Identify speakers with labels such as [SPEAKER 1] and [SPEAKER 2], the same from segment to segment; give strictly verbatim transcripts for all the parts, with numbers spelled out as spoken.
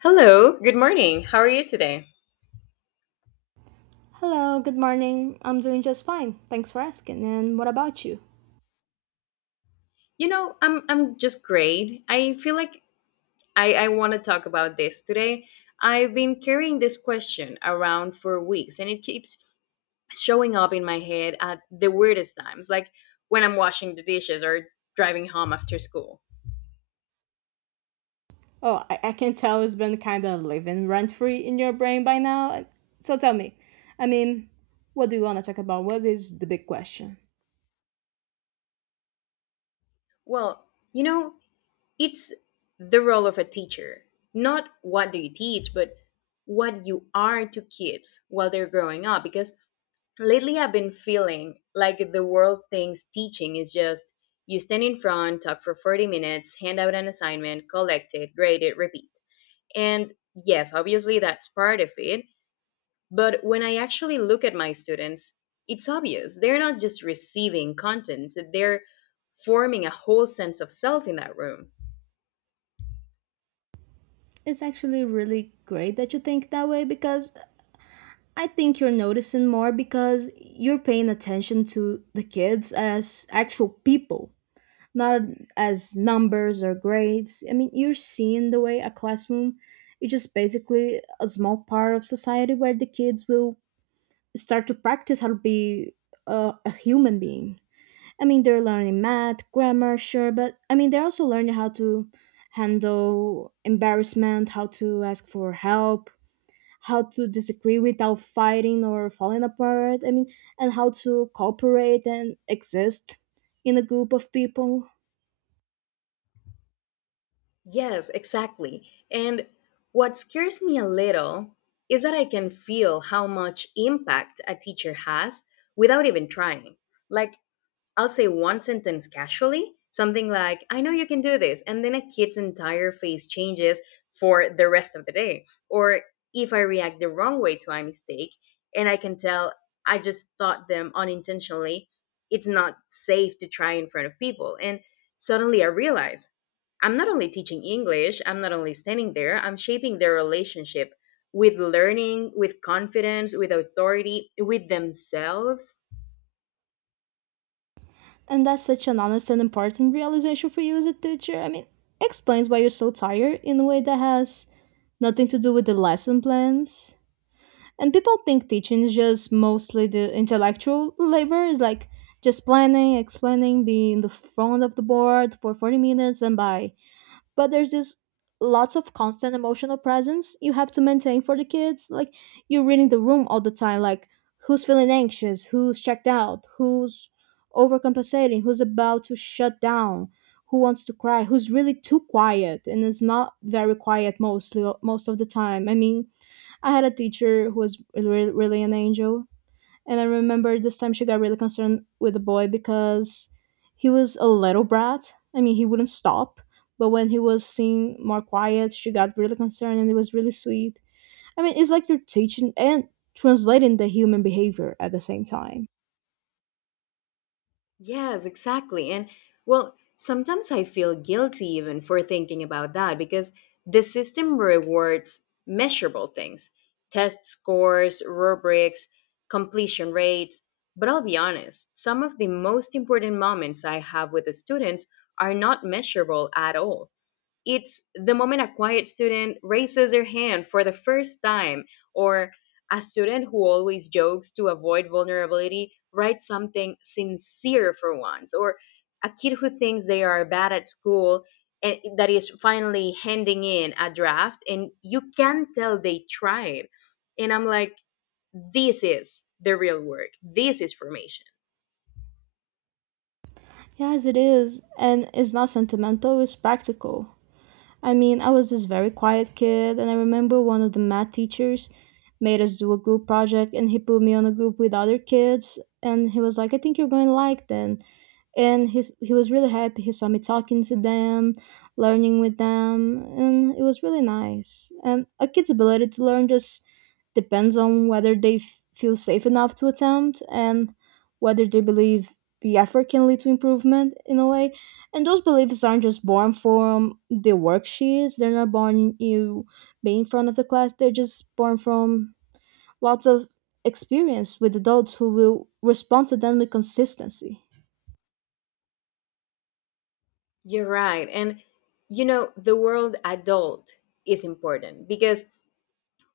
[SPEAKER 1] Hello, good morning. How are you today?
[SPEAKER 2] Hello, good morning. I'm doing just fine. Thanks for asking. And what about you?
[SPEAKER 1] You know, I'm I'm just great. I feel like I I want to talk about this today. I've been carrying this question around for weeks, and it keeps showing up in my head at the weirdest times, like when I'm washing the dishes or driving home after school.
[SPEAKER 2] Oh, I, I can tell it's been kind of living rent free in your brain by now. So tell me, I mean, what do you want to talk about? What is the big question?
[SPEAKER 1] Well, you know, It's the role of a teacher, not what do you teach, but what you are to kids while they're growing up. Because lately I've been feeling like the world thinks teaching is just you stand in front, talk for forty minutes, hand out an assignment, collect it, grade it, repeat. And yes, obviously that's part of it. But when I actually look at my students, it's obvious. They're not just receiving content, they're forming a whole sense of self in that room.
[SPEAKER 2] It's actually really great that you think that way because I think you're noticing more because you're paying attention to the kids as actual people, not as numbers or grades. I mean, you're seeing the way a classroom is just basically a small part of society where the kids will start to practice how to be a, a human being. I mean, they're learning math, grammar, sure, but I mean, they're also learning how to handle embarrassment, how to ask for help, how to disagree without fighting or falling apart. I mean, and how to cooperate and exist in a group of people.
[SPEAKER 1] Yes, exactly. And what scares me a little is that I can feel how much impact a teacher has without even trying. Like I'll say one sentence casually, something like, "I know you can do this." And then a kid's entire face changes for the rest of the day. Or if I react the wrong way to a mistake, and I can tell I just taught them unintentionally, it's not safe to try in front of people. And suddenly I realize I'm not only teaching English, I'm not only standing there, I'm shaping their relationship with learning, with confidence, with authority, with themselves.
[SPEAKER 2] And that's such an honest and important realization for you as a teacher. I mean, explains why you're so tired in a way that has nothing to do with the lesson plans. And people think teaching is just mostly the intellectual labor, is like just planning, explaining, being in the front of the board for forty minutes, and by but there's this lots of constant emotional presence you have to maintain for the kids, like you're reading the room all the time, like who's feeling anxious, who's checked out, who's overcompensating, who's about to shut down, who wants to cry, who's really too quiet and is not very quiet mostly most of the time. I mean I had a teacher who was really, really an angel, and I remember this time she got really concerned with the boy because he was a little brat. I mean, he wouldn't stop. But when he was seen more quiet, she got really concerned and it was really sweet. I mean, it's like you're teaching and translating the human behavior at the same time.
[SPEAKER 1] Yes, exactly. And well, sometimes I feel guilty even for thinking about that because the system rewards measurable things, test scores, rubrics, completion rates. But I'll be honest, some of the most important moments I have with the students are not measurable at all. It's the moment a quiet student raises their hand for the first time, or a student who always jokes to avoid vulnerability writes something sincere for once, or a kid who thinks they are bad at school and that is finally handing in a draft, and you can tell they tried. And I'm like, this is the real work, this is formation.
[SPEAKER 2] Yes, it is. And it's not sentimental, it's practical. I mean, I was this very quiet kid, and I remember one of the math teachers made us do a group project, and he put me on a group with other kids, and he was like, "I think you're going to like them," and he's, he was really happy. He saw me talking to them, learning with them, and it was really nice. And a kid's ability to learn just depends on whether they f- feel safe enough to attempt and whether they believe the effort can lead to improvement in a way, and those beliefs aren't just born from the worksheets. They're not born you being in front of the class. They're just born from lots of experience with adults who will respond to them with consistency.
[SPEAKER 1] You're right. And you know, the world adult is important because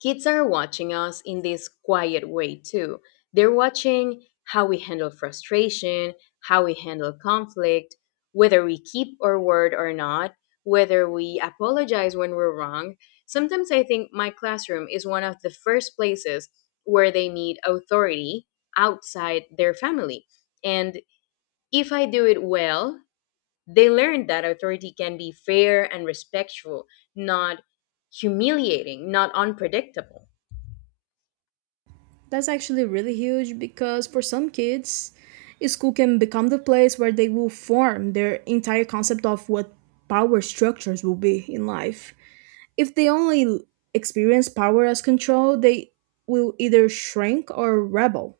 [SPEAKER 1] kids are watching us in this quiet way too. They're watching how we handle frustration, how we handle conflict, whether we keep our word or not, whether we apologize when we're wrong. Sometimes I think my classroom is one of the first places where they meet authority outside their family. And if I do it well, they learn that authority can be fair and respectful, not humiliating, not unpredictable.
[SPEAKER 2] That's actually really huge because for some kids, school can become the place where they will form their entire concept of what power structures will be in life. If they only experience power as control, they will either shrink or rebel.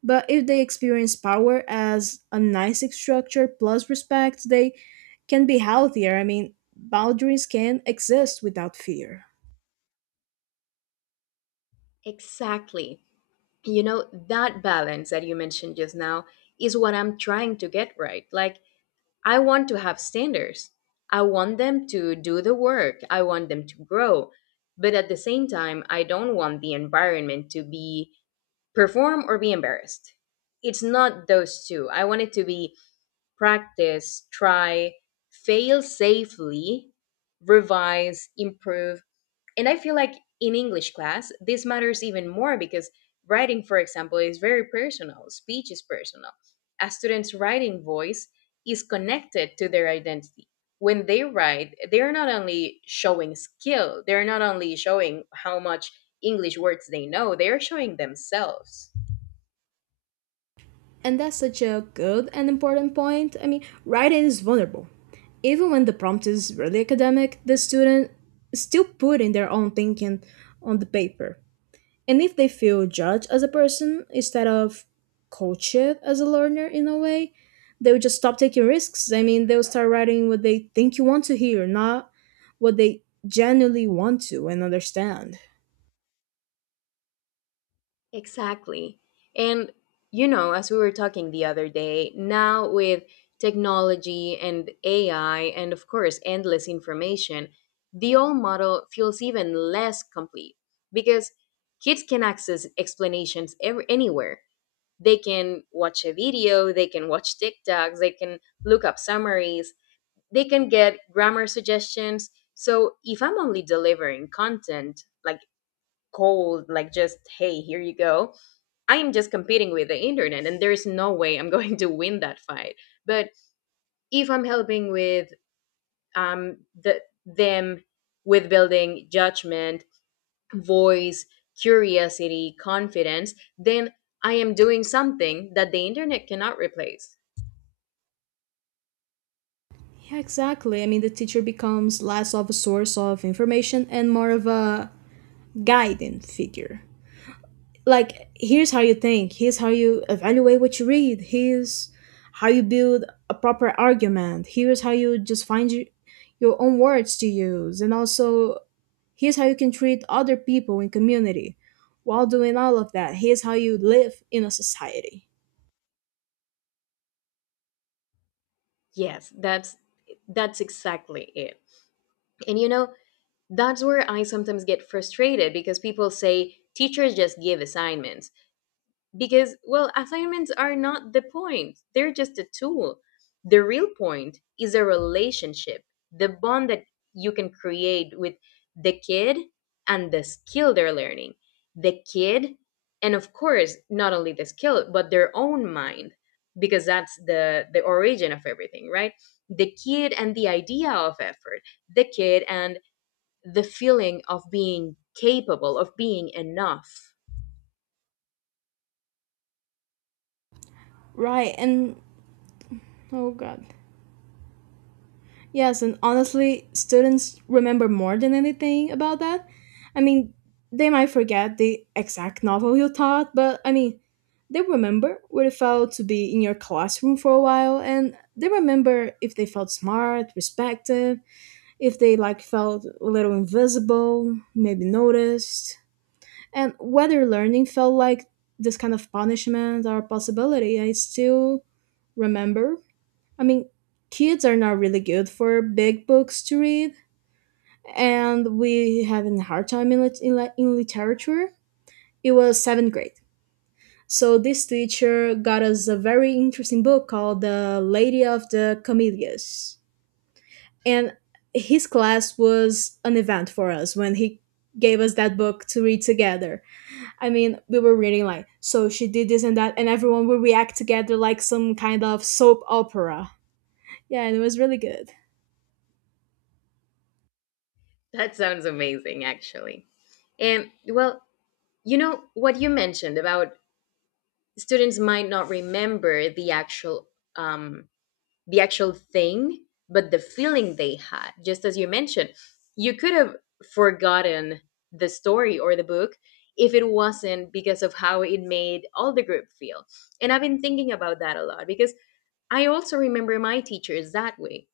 [SPEAKER 2] But if they experience power as a nice structure plus respect, they can be healthier. I mean, boundaries can exist without fear.
[SPEAKER 1] Exactly. You know, that balance that you mentioned just now is what I'm trying to get right. Like, I want to have standards. I want them to do the work. I want them to grow. But at the same time, I don't want the environment to be perform or be embarrassed. It's not those two. I want it to be practice, try, fail safely, revise, improve, and I feel like in English class, this matters even more because writing, for example, is very personal, speech is personal. A student's writing voice is connected to their identity. When they write, they're not only showing skill, they're not only showing how much English words they know, they're showing themselves.
[SPEAKER 2] And that's such a good and important point. I mean, writing is vulnerable. Even when the prompt is really academic, the student still put in their own thinking on the paper, and if they feel judged as a person instead of coached as a learner in a way, they would just stop taking risks. I mean, they'll start writing what they think you want to hear, not what they genuinely want to and understand.
[SPEAKER 1] Exactly. And you know, as we were talking the other day, now with technology and A I, and of course, endless information, the old model feels even less complete because kids can access explanations ev- anywhere. They can watch a video, they can watch TikToks, they can look up summaries, they can get grammar suggestions. So if I'm only delivering content like cold, like just, hey, here you go, I am just competing with the internet, and there is no way I'm going to win that fight. But if I'm helping with um, the, them with building judgment, voice, curiosity, confidence, then I am doing something that the internet cannot replace.
[SPEAKER 2] Yeah, exactly. I mean, the teacher becomes less of a source of information and more of a guiding figure, like here's how you think, here's how you evaluate what you read, here's how you build a proper argument, here's how you just find your, your own words to use, and also here's how you can treat other people in community while doing all of that, here's how you live in a society.
[SPEAKER 1] Yes, that's that's exactly it. And you know, that's where I sometimes get frustrated because people say teachers just give assignments. Because well, assignments are not the point, they're just a tool. The real point is a relationship, the bond that you can create with the kid and the skill they're learning, the kid and of course not only the skill but their own mind, because that's the the origin of everything, right? The kid and the idea of effort, the kid and the feeling of being capable, of being enough.
[SPEAKER 2] Right. And oh god. Yes, and honestly, students remember more than anything about that. I mean, they might forget the exact novel you taught, but I mean, they remember what it felt to be in your classroom for a while, and they remember if they felt smart, respected, if they like felt a little invisible, maybe noticed, and whether learning felt like this kind of punishment or possibility. I still remember, I mean, kids are not really good for big books to read, and we having a hard time in, lit- in, li- in literature. It was seventh grade. So this teacher got us a very interesting book called The Lady of the Camellias. And his class was an event for us when he gave us that book to read together. I mean, we were reading like, so she did this and that, and everyone would react together like some kind of soap opera. Yeah, and it was really good.
[SPEAKER 1] That sounds amazing actually. Um, well, you know what you mentioned about students might not remember the actual um, the actual thing, but the feeling they had. Just as you mentioned, you could have forgotten the story or the book if it wasn't because of how it made all the group feel. And I've been thinking about that a lot because I also remember my teachers that way.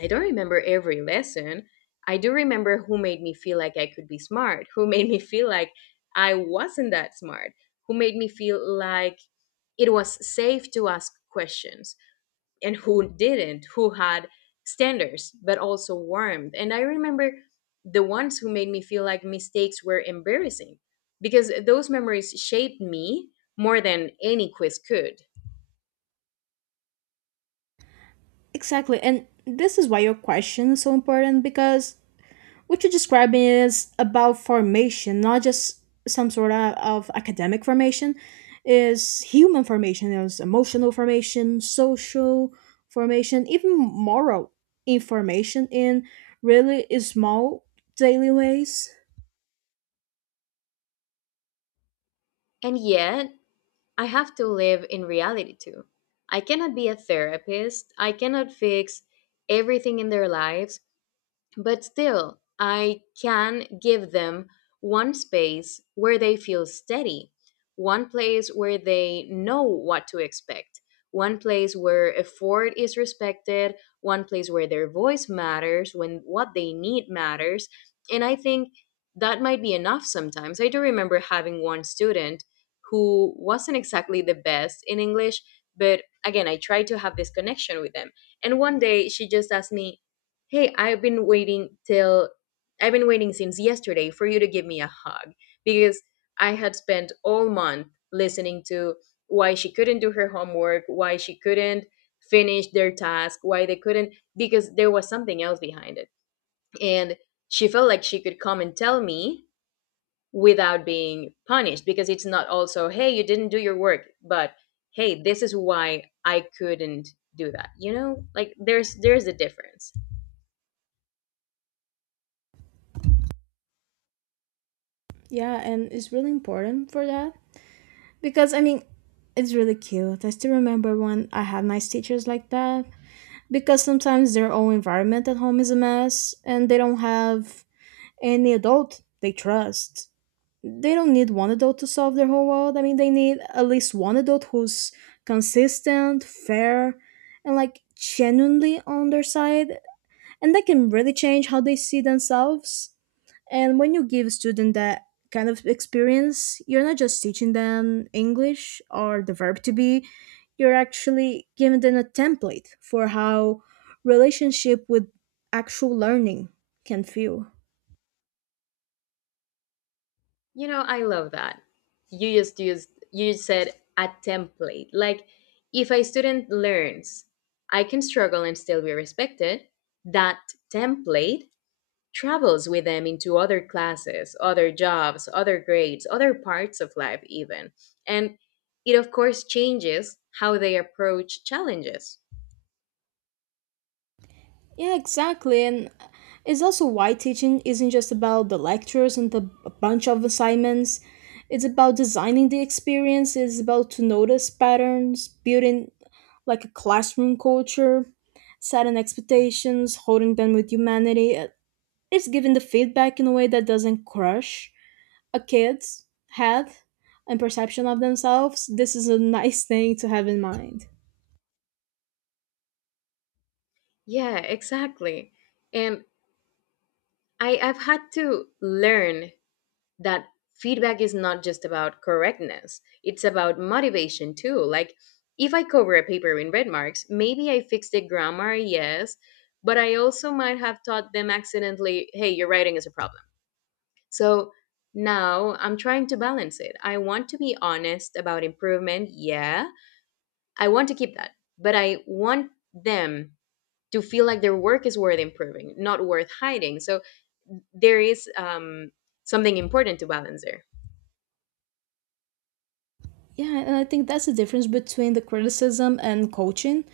[SPEAKER 1] I don't remember every lesson. I do remember who made me feel like I could be smart, who made me feel like I wasn't that smart, who made me feel like it was safe to ask questions, and who didn't, who had standards, but also warmth. And I remember the ones who made me feel like mistakes were embarrassing, because those memories shaped me more than any quiz could.
[SPEAKER 2] Exactly. And this is why your question is so important because what you're describing is about formation, not just some sort of, of academic formation, is human formation, there's emotional formation, social formation, even moral information in really small daily ways.
[SPEAKER 1] And yet, I have to live in reality too. I cannot be a therapist. I cannot fix everything in their lives, but still, I can give them one space where they feel steady, one place where they know what to expect, one place where effort is respected, one place where their voice matters, when what they need matters. And I think that might be enough sometimes. I do remember having one student who wasn't exactly the best in English, but again, I tried to have this connection with them. And one day she just asked me, "Hey, I've been waiting till I've been waiting since yesterday for you to give me a hug," because I had spent all month listening to why she couldn't do her homework, why she couldn't finish their task, why they couldn't, because there was something else behind it. And she felt like she could come and tell me without being punished, because it's not also, hey, you didn't do your work, but hey, this is why I couldn't do that. You know? Like there's there's a difference.
[SPEAKER 2] Yeah, and it's really important for that. Because I mean, it's really cute. I still remember when I had nice teachers like that because sometimes their own environment at home is a mess and they don't have any adult they trust. They don't need one adult to solve their whole world. I mean, they need at least one adult who's consistent, fair, and like genuinely on their side, and that can really change how they see themselves. And when you give students that kind of experience, you're not just teaching them English or the verb to be, you're actually giving them a template for how relationship with actual learning can feel.
[SPEAKER 1] You know, I love that. You just used you just said a template. Like if a student learns I can struggle and still be respected, that template travels with them into other classes, other jobs, other grades, other parts of life even. And it of course changes how they approach challenges.
[SPEAKER 2] Yeah, exactly. And it's also why teaching isn't just about the lectures and the a bunch of assignments. It's about designing the experience, it's about to notice patterns, building like a classroom culture, setting expectations, holding them with humanity. Uh, It's giving the feedback in a way that doesn't crush a kid's head and perception of themselves. This is a nice thing to have in mind.
[SPEAKER 1] Yeah, exactly. And I, I've had to learn that feedback is not just about correctness, it's about motivation too. Like, if I cover a paper in red marks, maybe I fixed the grammar, yes, but I also might have taught them accidentally, hey, your writing is a problem. So now I'm trying to balance it. I want to be honest about improvement, yeah. I want to keep that, but I want them to feel like their work is worth improving, not worth hiding. So there is um, something important to balance there.
[SPEAKER 2] Yeah, and I think that's the difference between the criticism and coaching.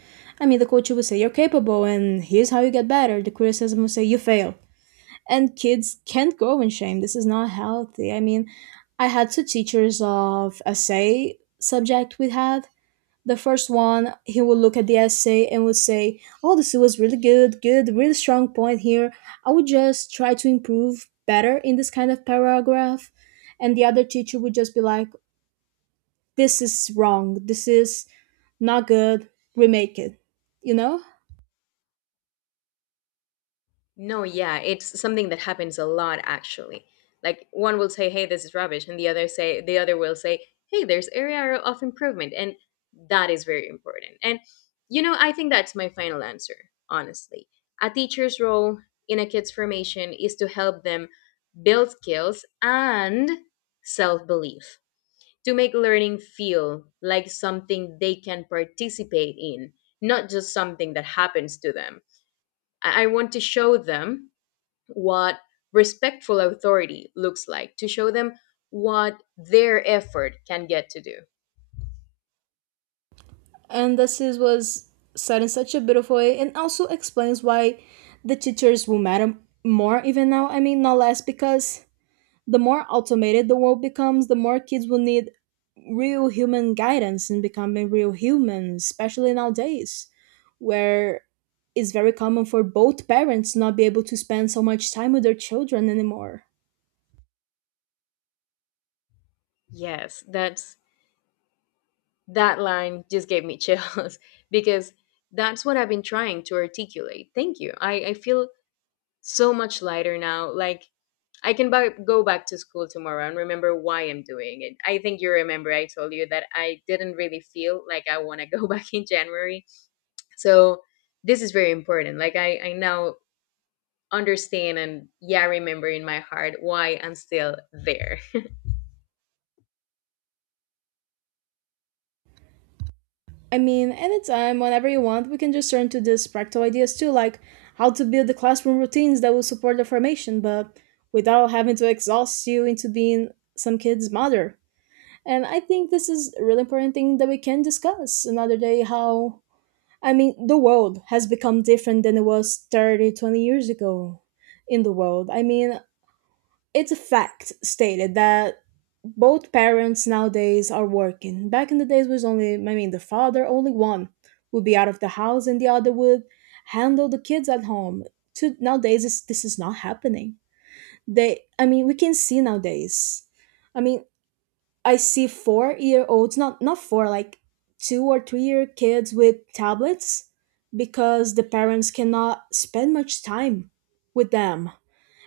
[SPEAKER 2] I mean, the coach will say, "You're capable, and here's how you get better." The criticism will say, "You fail." And kids can't grow in shame. This is not healthy. I mean, I had two teachers of essay subject we had. The first one, he would look at the essay and would say, "Oh, this was really good, good, really strong point here. I would just try to improve better in this kind of paragraph." And the other teacher would just be like, "this is wrong, this is not good, remake it," you know?
[SPEAKER 1] No, yeah, it's something that happens a lot actually. Like one will say, "Hey, this is rubbish," and the other say the other will say, "Hey, there's area of improvement." And that is very important. And you know, I think that's my final answer, honestly. A teacher's role in a kid's formation is to help them build skills and self-belief, to make learning feel like something they can participate in, not just something that happens to them. I I want to show them what respectful authority looks like, to show them what their effort can get to do.
[SPEAKER 2] And this is, was said in such a beautiful way and also explains why the teachers will matter more even now, I mean, not less, because the more automated the world becomes, the more kids will need real human guidance in becoming real humans, especially nowadays, where it's very common for both parents not be able to spend so much time with their children anymore.
[SPEAKER 1] Yes, that's that line just gave me chills because that's what I've been trying to articulate. Thank you. I, I feel so much lighter now. Like I can buy, go back to school tomorrow and remember why I'm doing it. I think you remember I told you that I didn't really feel like I want to go back in January. So this is very important. Like I, I now understand and, yeah, remember in my heart why I'm still there.
[SPEAKER 2] I mean, anytime, whenever you want, we can just turn to these practical ideas too, like how to build the classroom routines that will support the formation, but without having to exhaust you into being some kid's mother. And I think this is a really important thing that we can discuss another day. How, I mean, the world has become different than it was thirty, twenty years ago in the world. I mean, it's a fact stated that both parents nowadays are working. Back in the days was only, I mean the father only one would be out of the house and the other would handle the kids at home. To nowadays this, this is not happening. They I mean we can see nowadays. I mean, I see four year olds, not not four like two or three year kids with tablets because the parents cannot spend much time with them,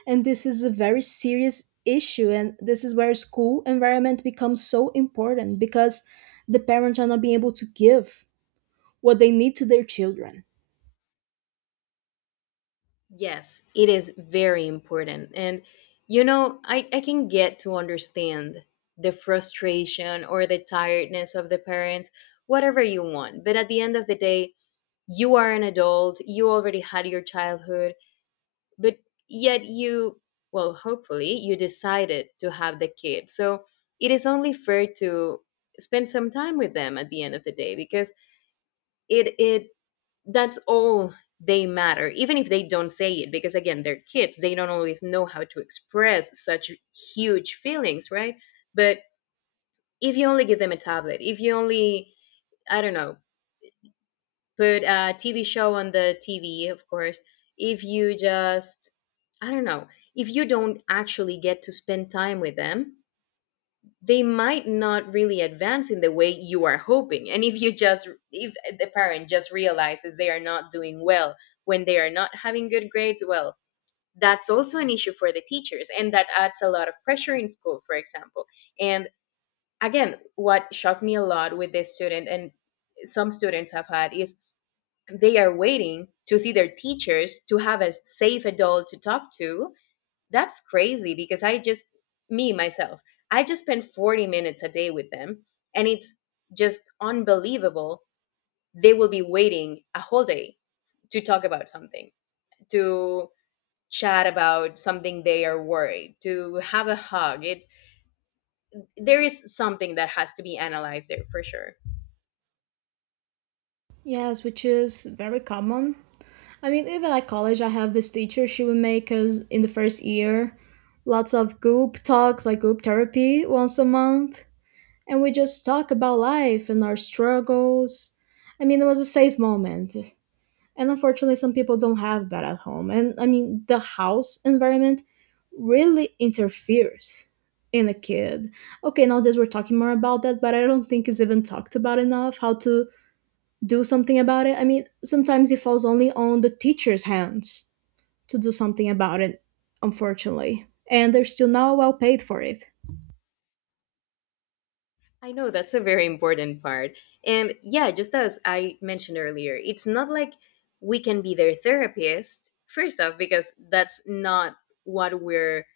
[SPEAKER 2] and this is a very serious issue. And this is where school environment becomes so important because the parents are not being able to give what they need to their children.
[SPEAKER 1] Yes, it is very important. And you know, I, I can get to understand the frustration or the tiredness of the parents, whatever you want. But at the end of the day, you are an adult, you already had your childhood, but yet you, well, hopefully, you decided to have the kid. So it is only fair to spend some time with them at the end of the day because it it that's all they matter, even if they don't say it, because again, they're kids, they don't always know how to express such huge feelings, right? But if you only give them a tablet, if you only, i don't know put a TV show on the TV, of course. If you just, i don't know if you don't actually get to spend time with them, they might not really advance in the way you are hoping. And if you just, if the parent just realizes they are not doing well, when they are not having good grades, well, that's also an issue for the teachers, and that adds a lot of pressure in school, for example. And again, what shocked me a lot with this student, and some students have had, is they are waiting to see their teachers to have a safe adult to talk to. That's crazy, because I just, me, myself, I just spend forty minutes a day with them. And it's just unbelievable. They will be waiting a whole day to talk about something, to chat about something they are worried, to have a hug. It there is something that has to be analyzed there, for sure.
[SPEAKER 2] Yes, which is very common. I mean, even at college, I have this teacher. She would make us in the first year lots of group talks, like group therapy once a month. And we just talk about life and our struggles. I mean, it was a safe moment. And unfortunately, some people don't have that at home. And I mean, the house environment really interferes in a kid. Okay, nowadays we're talking more about that, but I don't think it's even talked about enough how to do something about it. I mean, sometimes it falls only on the teacher's hands to do something about it, unfortunately. And they're still not well paid for it.
[SPEAKER 1] I know, that's a very important part. And yeah, just as I mentioned earlier, it's not like we can be their therapist, first off, because that's not what we're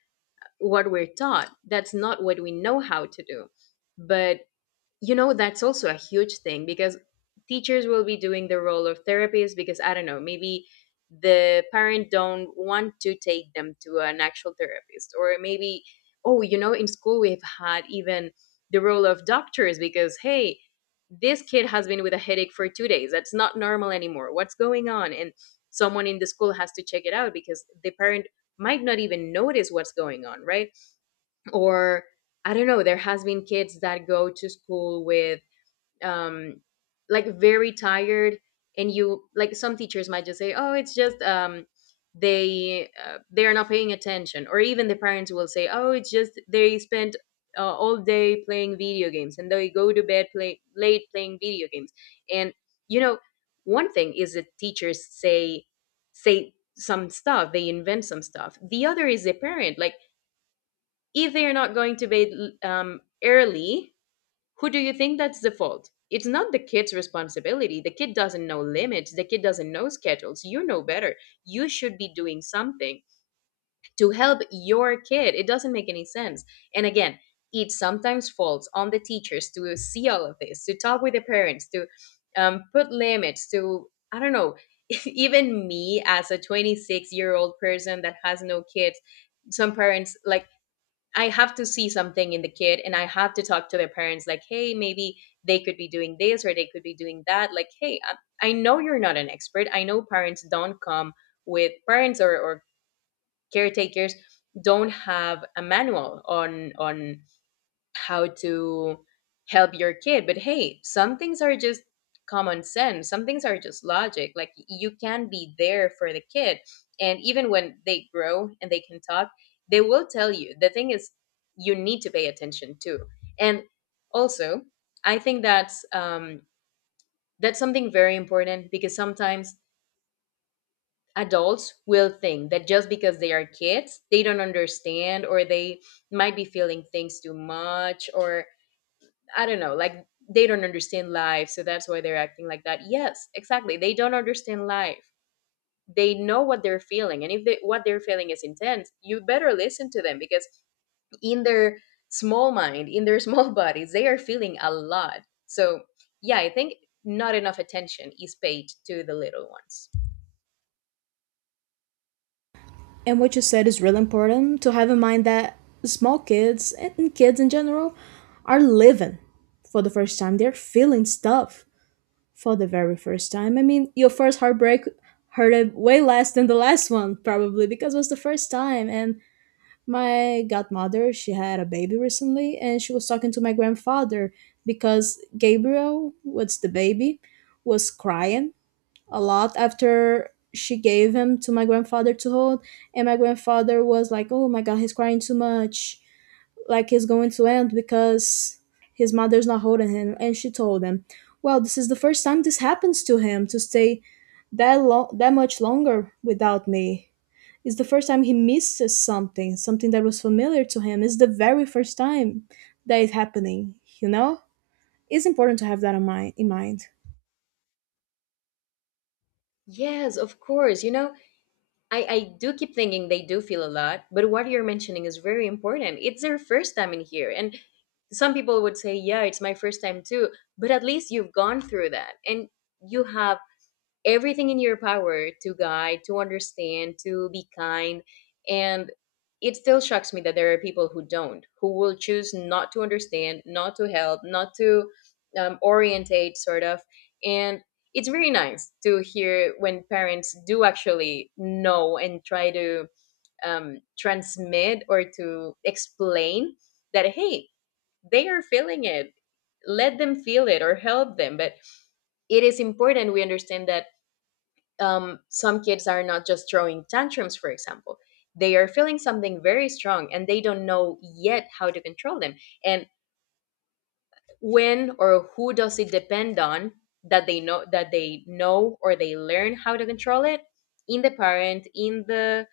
[SPEAKER 1] what we're taught. That's not what we know how to do. But you know, that's also a huge thing, because teachers will be doing the role of therapists because, i don't know maybe the parent don't want to take them to an actual therapist, or maybe, oh, you know, in school we've had even the role of doctors, because hey, this kid has been with a headache for two days, that's not normal anymore, what's going on? And someone in the school has to check it out, because the parent might not even notice what's going on, right? Or I don't know, there has been kids that go to school with um, like, very tired. And you, like, some teachers might just say, oh, it's just um, they uh, they are not paying attention. Or even the parents will say, oh, it's just they spent uh, all day playing video games, and they go to bed play, late playing video games. And you know, one thing is that teachers say say some stuff, they invent some stuff, the other is the parent, like, if they are not going to bed um, early, who do you think that's the fault? It's not the kid's responsibility. The kid doesn't know limits. The kid doesn't know schedules. You know better. You should be doing something to help your kid. It doesn't make any sense. And again, it sometimes falls on the teachers to see all of this, to talk with the parents, to um, put limits, to, I don't know, even me as a twenty-six year old person that has no kids, some parents, like, I have to see something in the kid and I have to talk to their parents, like, hey, maybe they could be doing this or they could be doing that. Like, hey, I, I know you're not an expert. I know parents don't come with parents, or, or caretakers don't have a manual on on how to help your kid. But hey, some things are just common sense, some things are just logic. Like, you can be there for the kid, and even when they grow and they can talk, they will tell you. The thing is, you need to pay attention too. And also, I think that's um that's something very important, because sometimes adults will think that just because they are kids, they don't understand, or they might be feeling things too much, or I don't know, like they don't understand life, so that's why they're acting like that. Yes, exactly. They don't understand life. They know what they're feeling, and if they, what they're feeling is intense, you better listen to them, because in their small mind, in their small bodies, they are feeling a lot. So, yeah, I think not enough attention is paid to the little ones.
[SPEAKER 2] And what you said is really important to have in mind, that small kids and kids in general are living for the first time. They're feeling stuff for the very first time. I mean, your first heartbreak hurted way less than the last one, probably, because it was the first time. And my godmother, she had a baby recently, and she was talking to my grandfather because Gabriel, what's the baby, was crying a lot after she gave him to my grandfather to hold, and my grandfather was like, "oh my god, he's crying too much, like he's going to end because his mother's not holding him." And she told him, "well, this is the first time this happens to him, to stay that long, that much longer without me. It's the first time he misses something, something that was familiar to him. It's the very first time that it's happening, you know. It's important to have that in mind in mind
[SPEAKER 1] Yes, of course. You know, I, I do keep thinking they do feel a lot, but what you're mentioning is very important. It's their first time in here. And some people would say, yeah, it's my first time too. But at least you've gone through that, and you have everything in your power to guide, to understand, to be kind. And it still shocks me that there are people who don't, who will choose not to understand, not to help, not to um, orientate, sort of. And it's very nice to hear when parents do actually know and try to um, transmit or to explain that, hey, they are feeling it. Let them feel it, or help them. But it is important we understand that um, some kids are not just throwing tantrums, for example. They are feeling something very strong and they don't know yet how to control them. And when or who does it depend on that they know that they know or they learn how to control it? In the parent, in the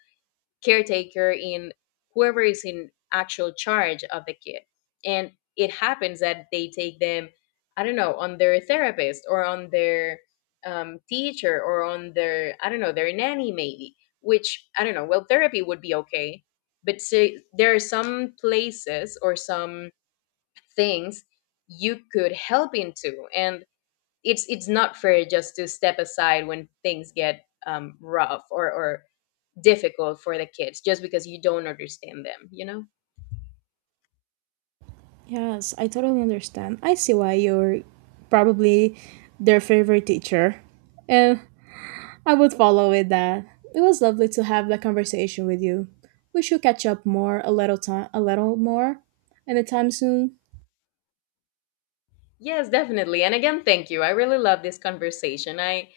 [SPEAKER 1] caretaker, in whoever is in actual charge of the kid. And it happens that they take them, I don't know, on their therapist, or on their um, teacher, or on their, I don't know, their nanny maybe, which, I don't know, well, therapy would be okay. But say, there are some places or some things you could help into. And it's it's not fair just to step aside when things get um, rough, or or difficult for the kids, just because you don't understand them, you know?
[SPEAKER 2] Yes, I totally understand. I see why you're probably their favorite teacher. And I would follow with that. It was lovely to have that conversation with you. We should catch up more a little time a little more anytime soon.
[SPEAKER 1] Yes, definitely. And again, thank you. I really love this conversation. I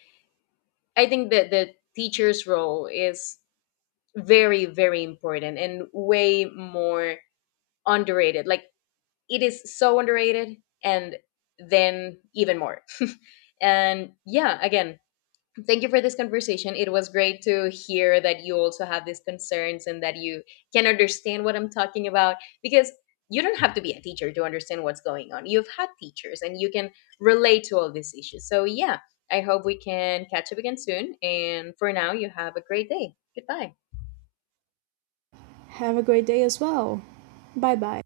[SPEAKER 1] I think that the teacher's role is very, very important, and way more underrated. Like, it is so underrated, and then even more. And yeah, again, thank you for this conversation. It was great to hear that you also have these concerns, and that you can understand what I'm talking about, because you don't have to be a teacher to understand what's going on. You've had teachers and you can relate to all these issues. So, yeah, I hope we can catch up again soon. And for now, you have a great day. Goodbye.
[SPEAKER 2] Have a great day as well. Bye bye.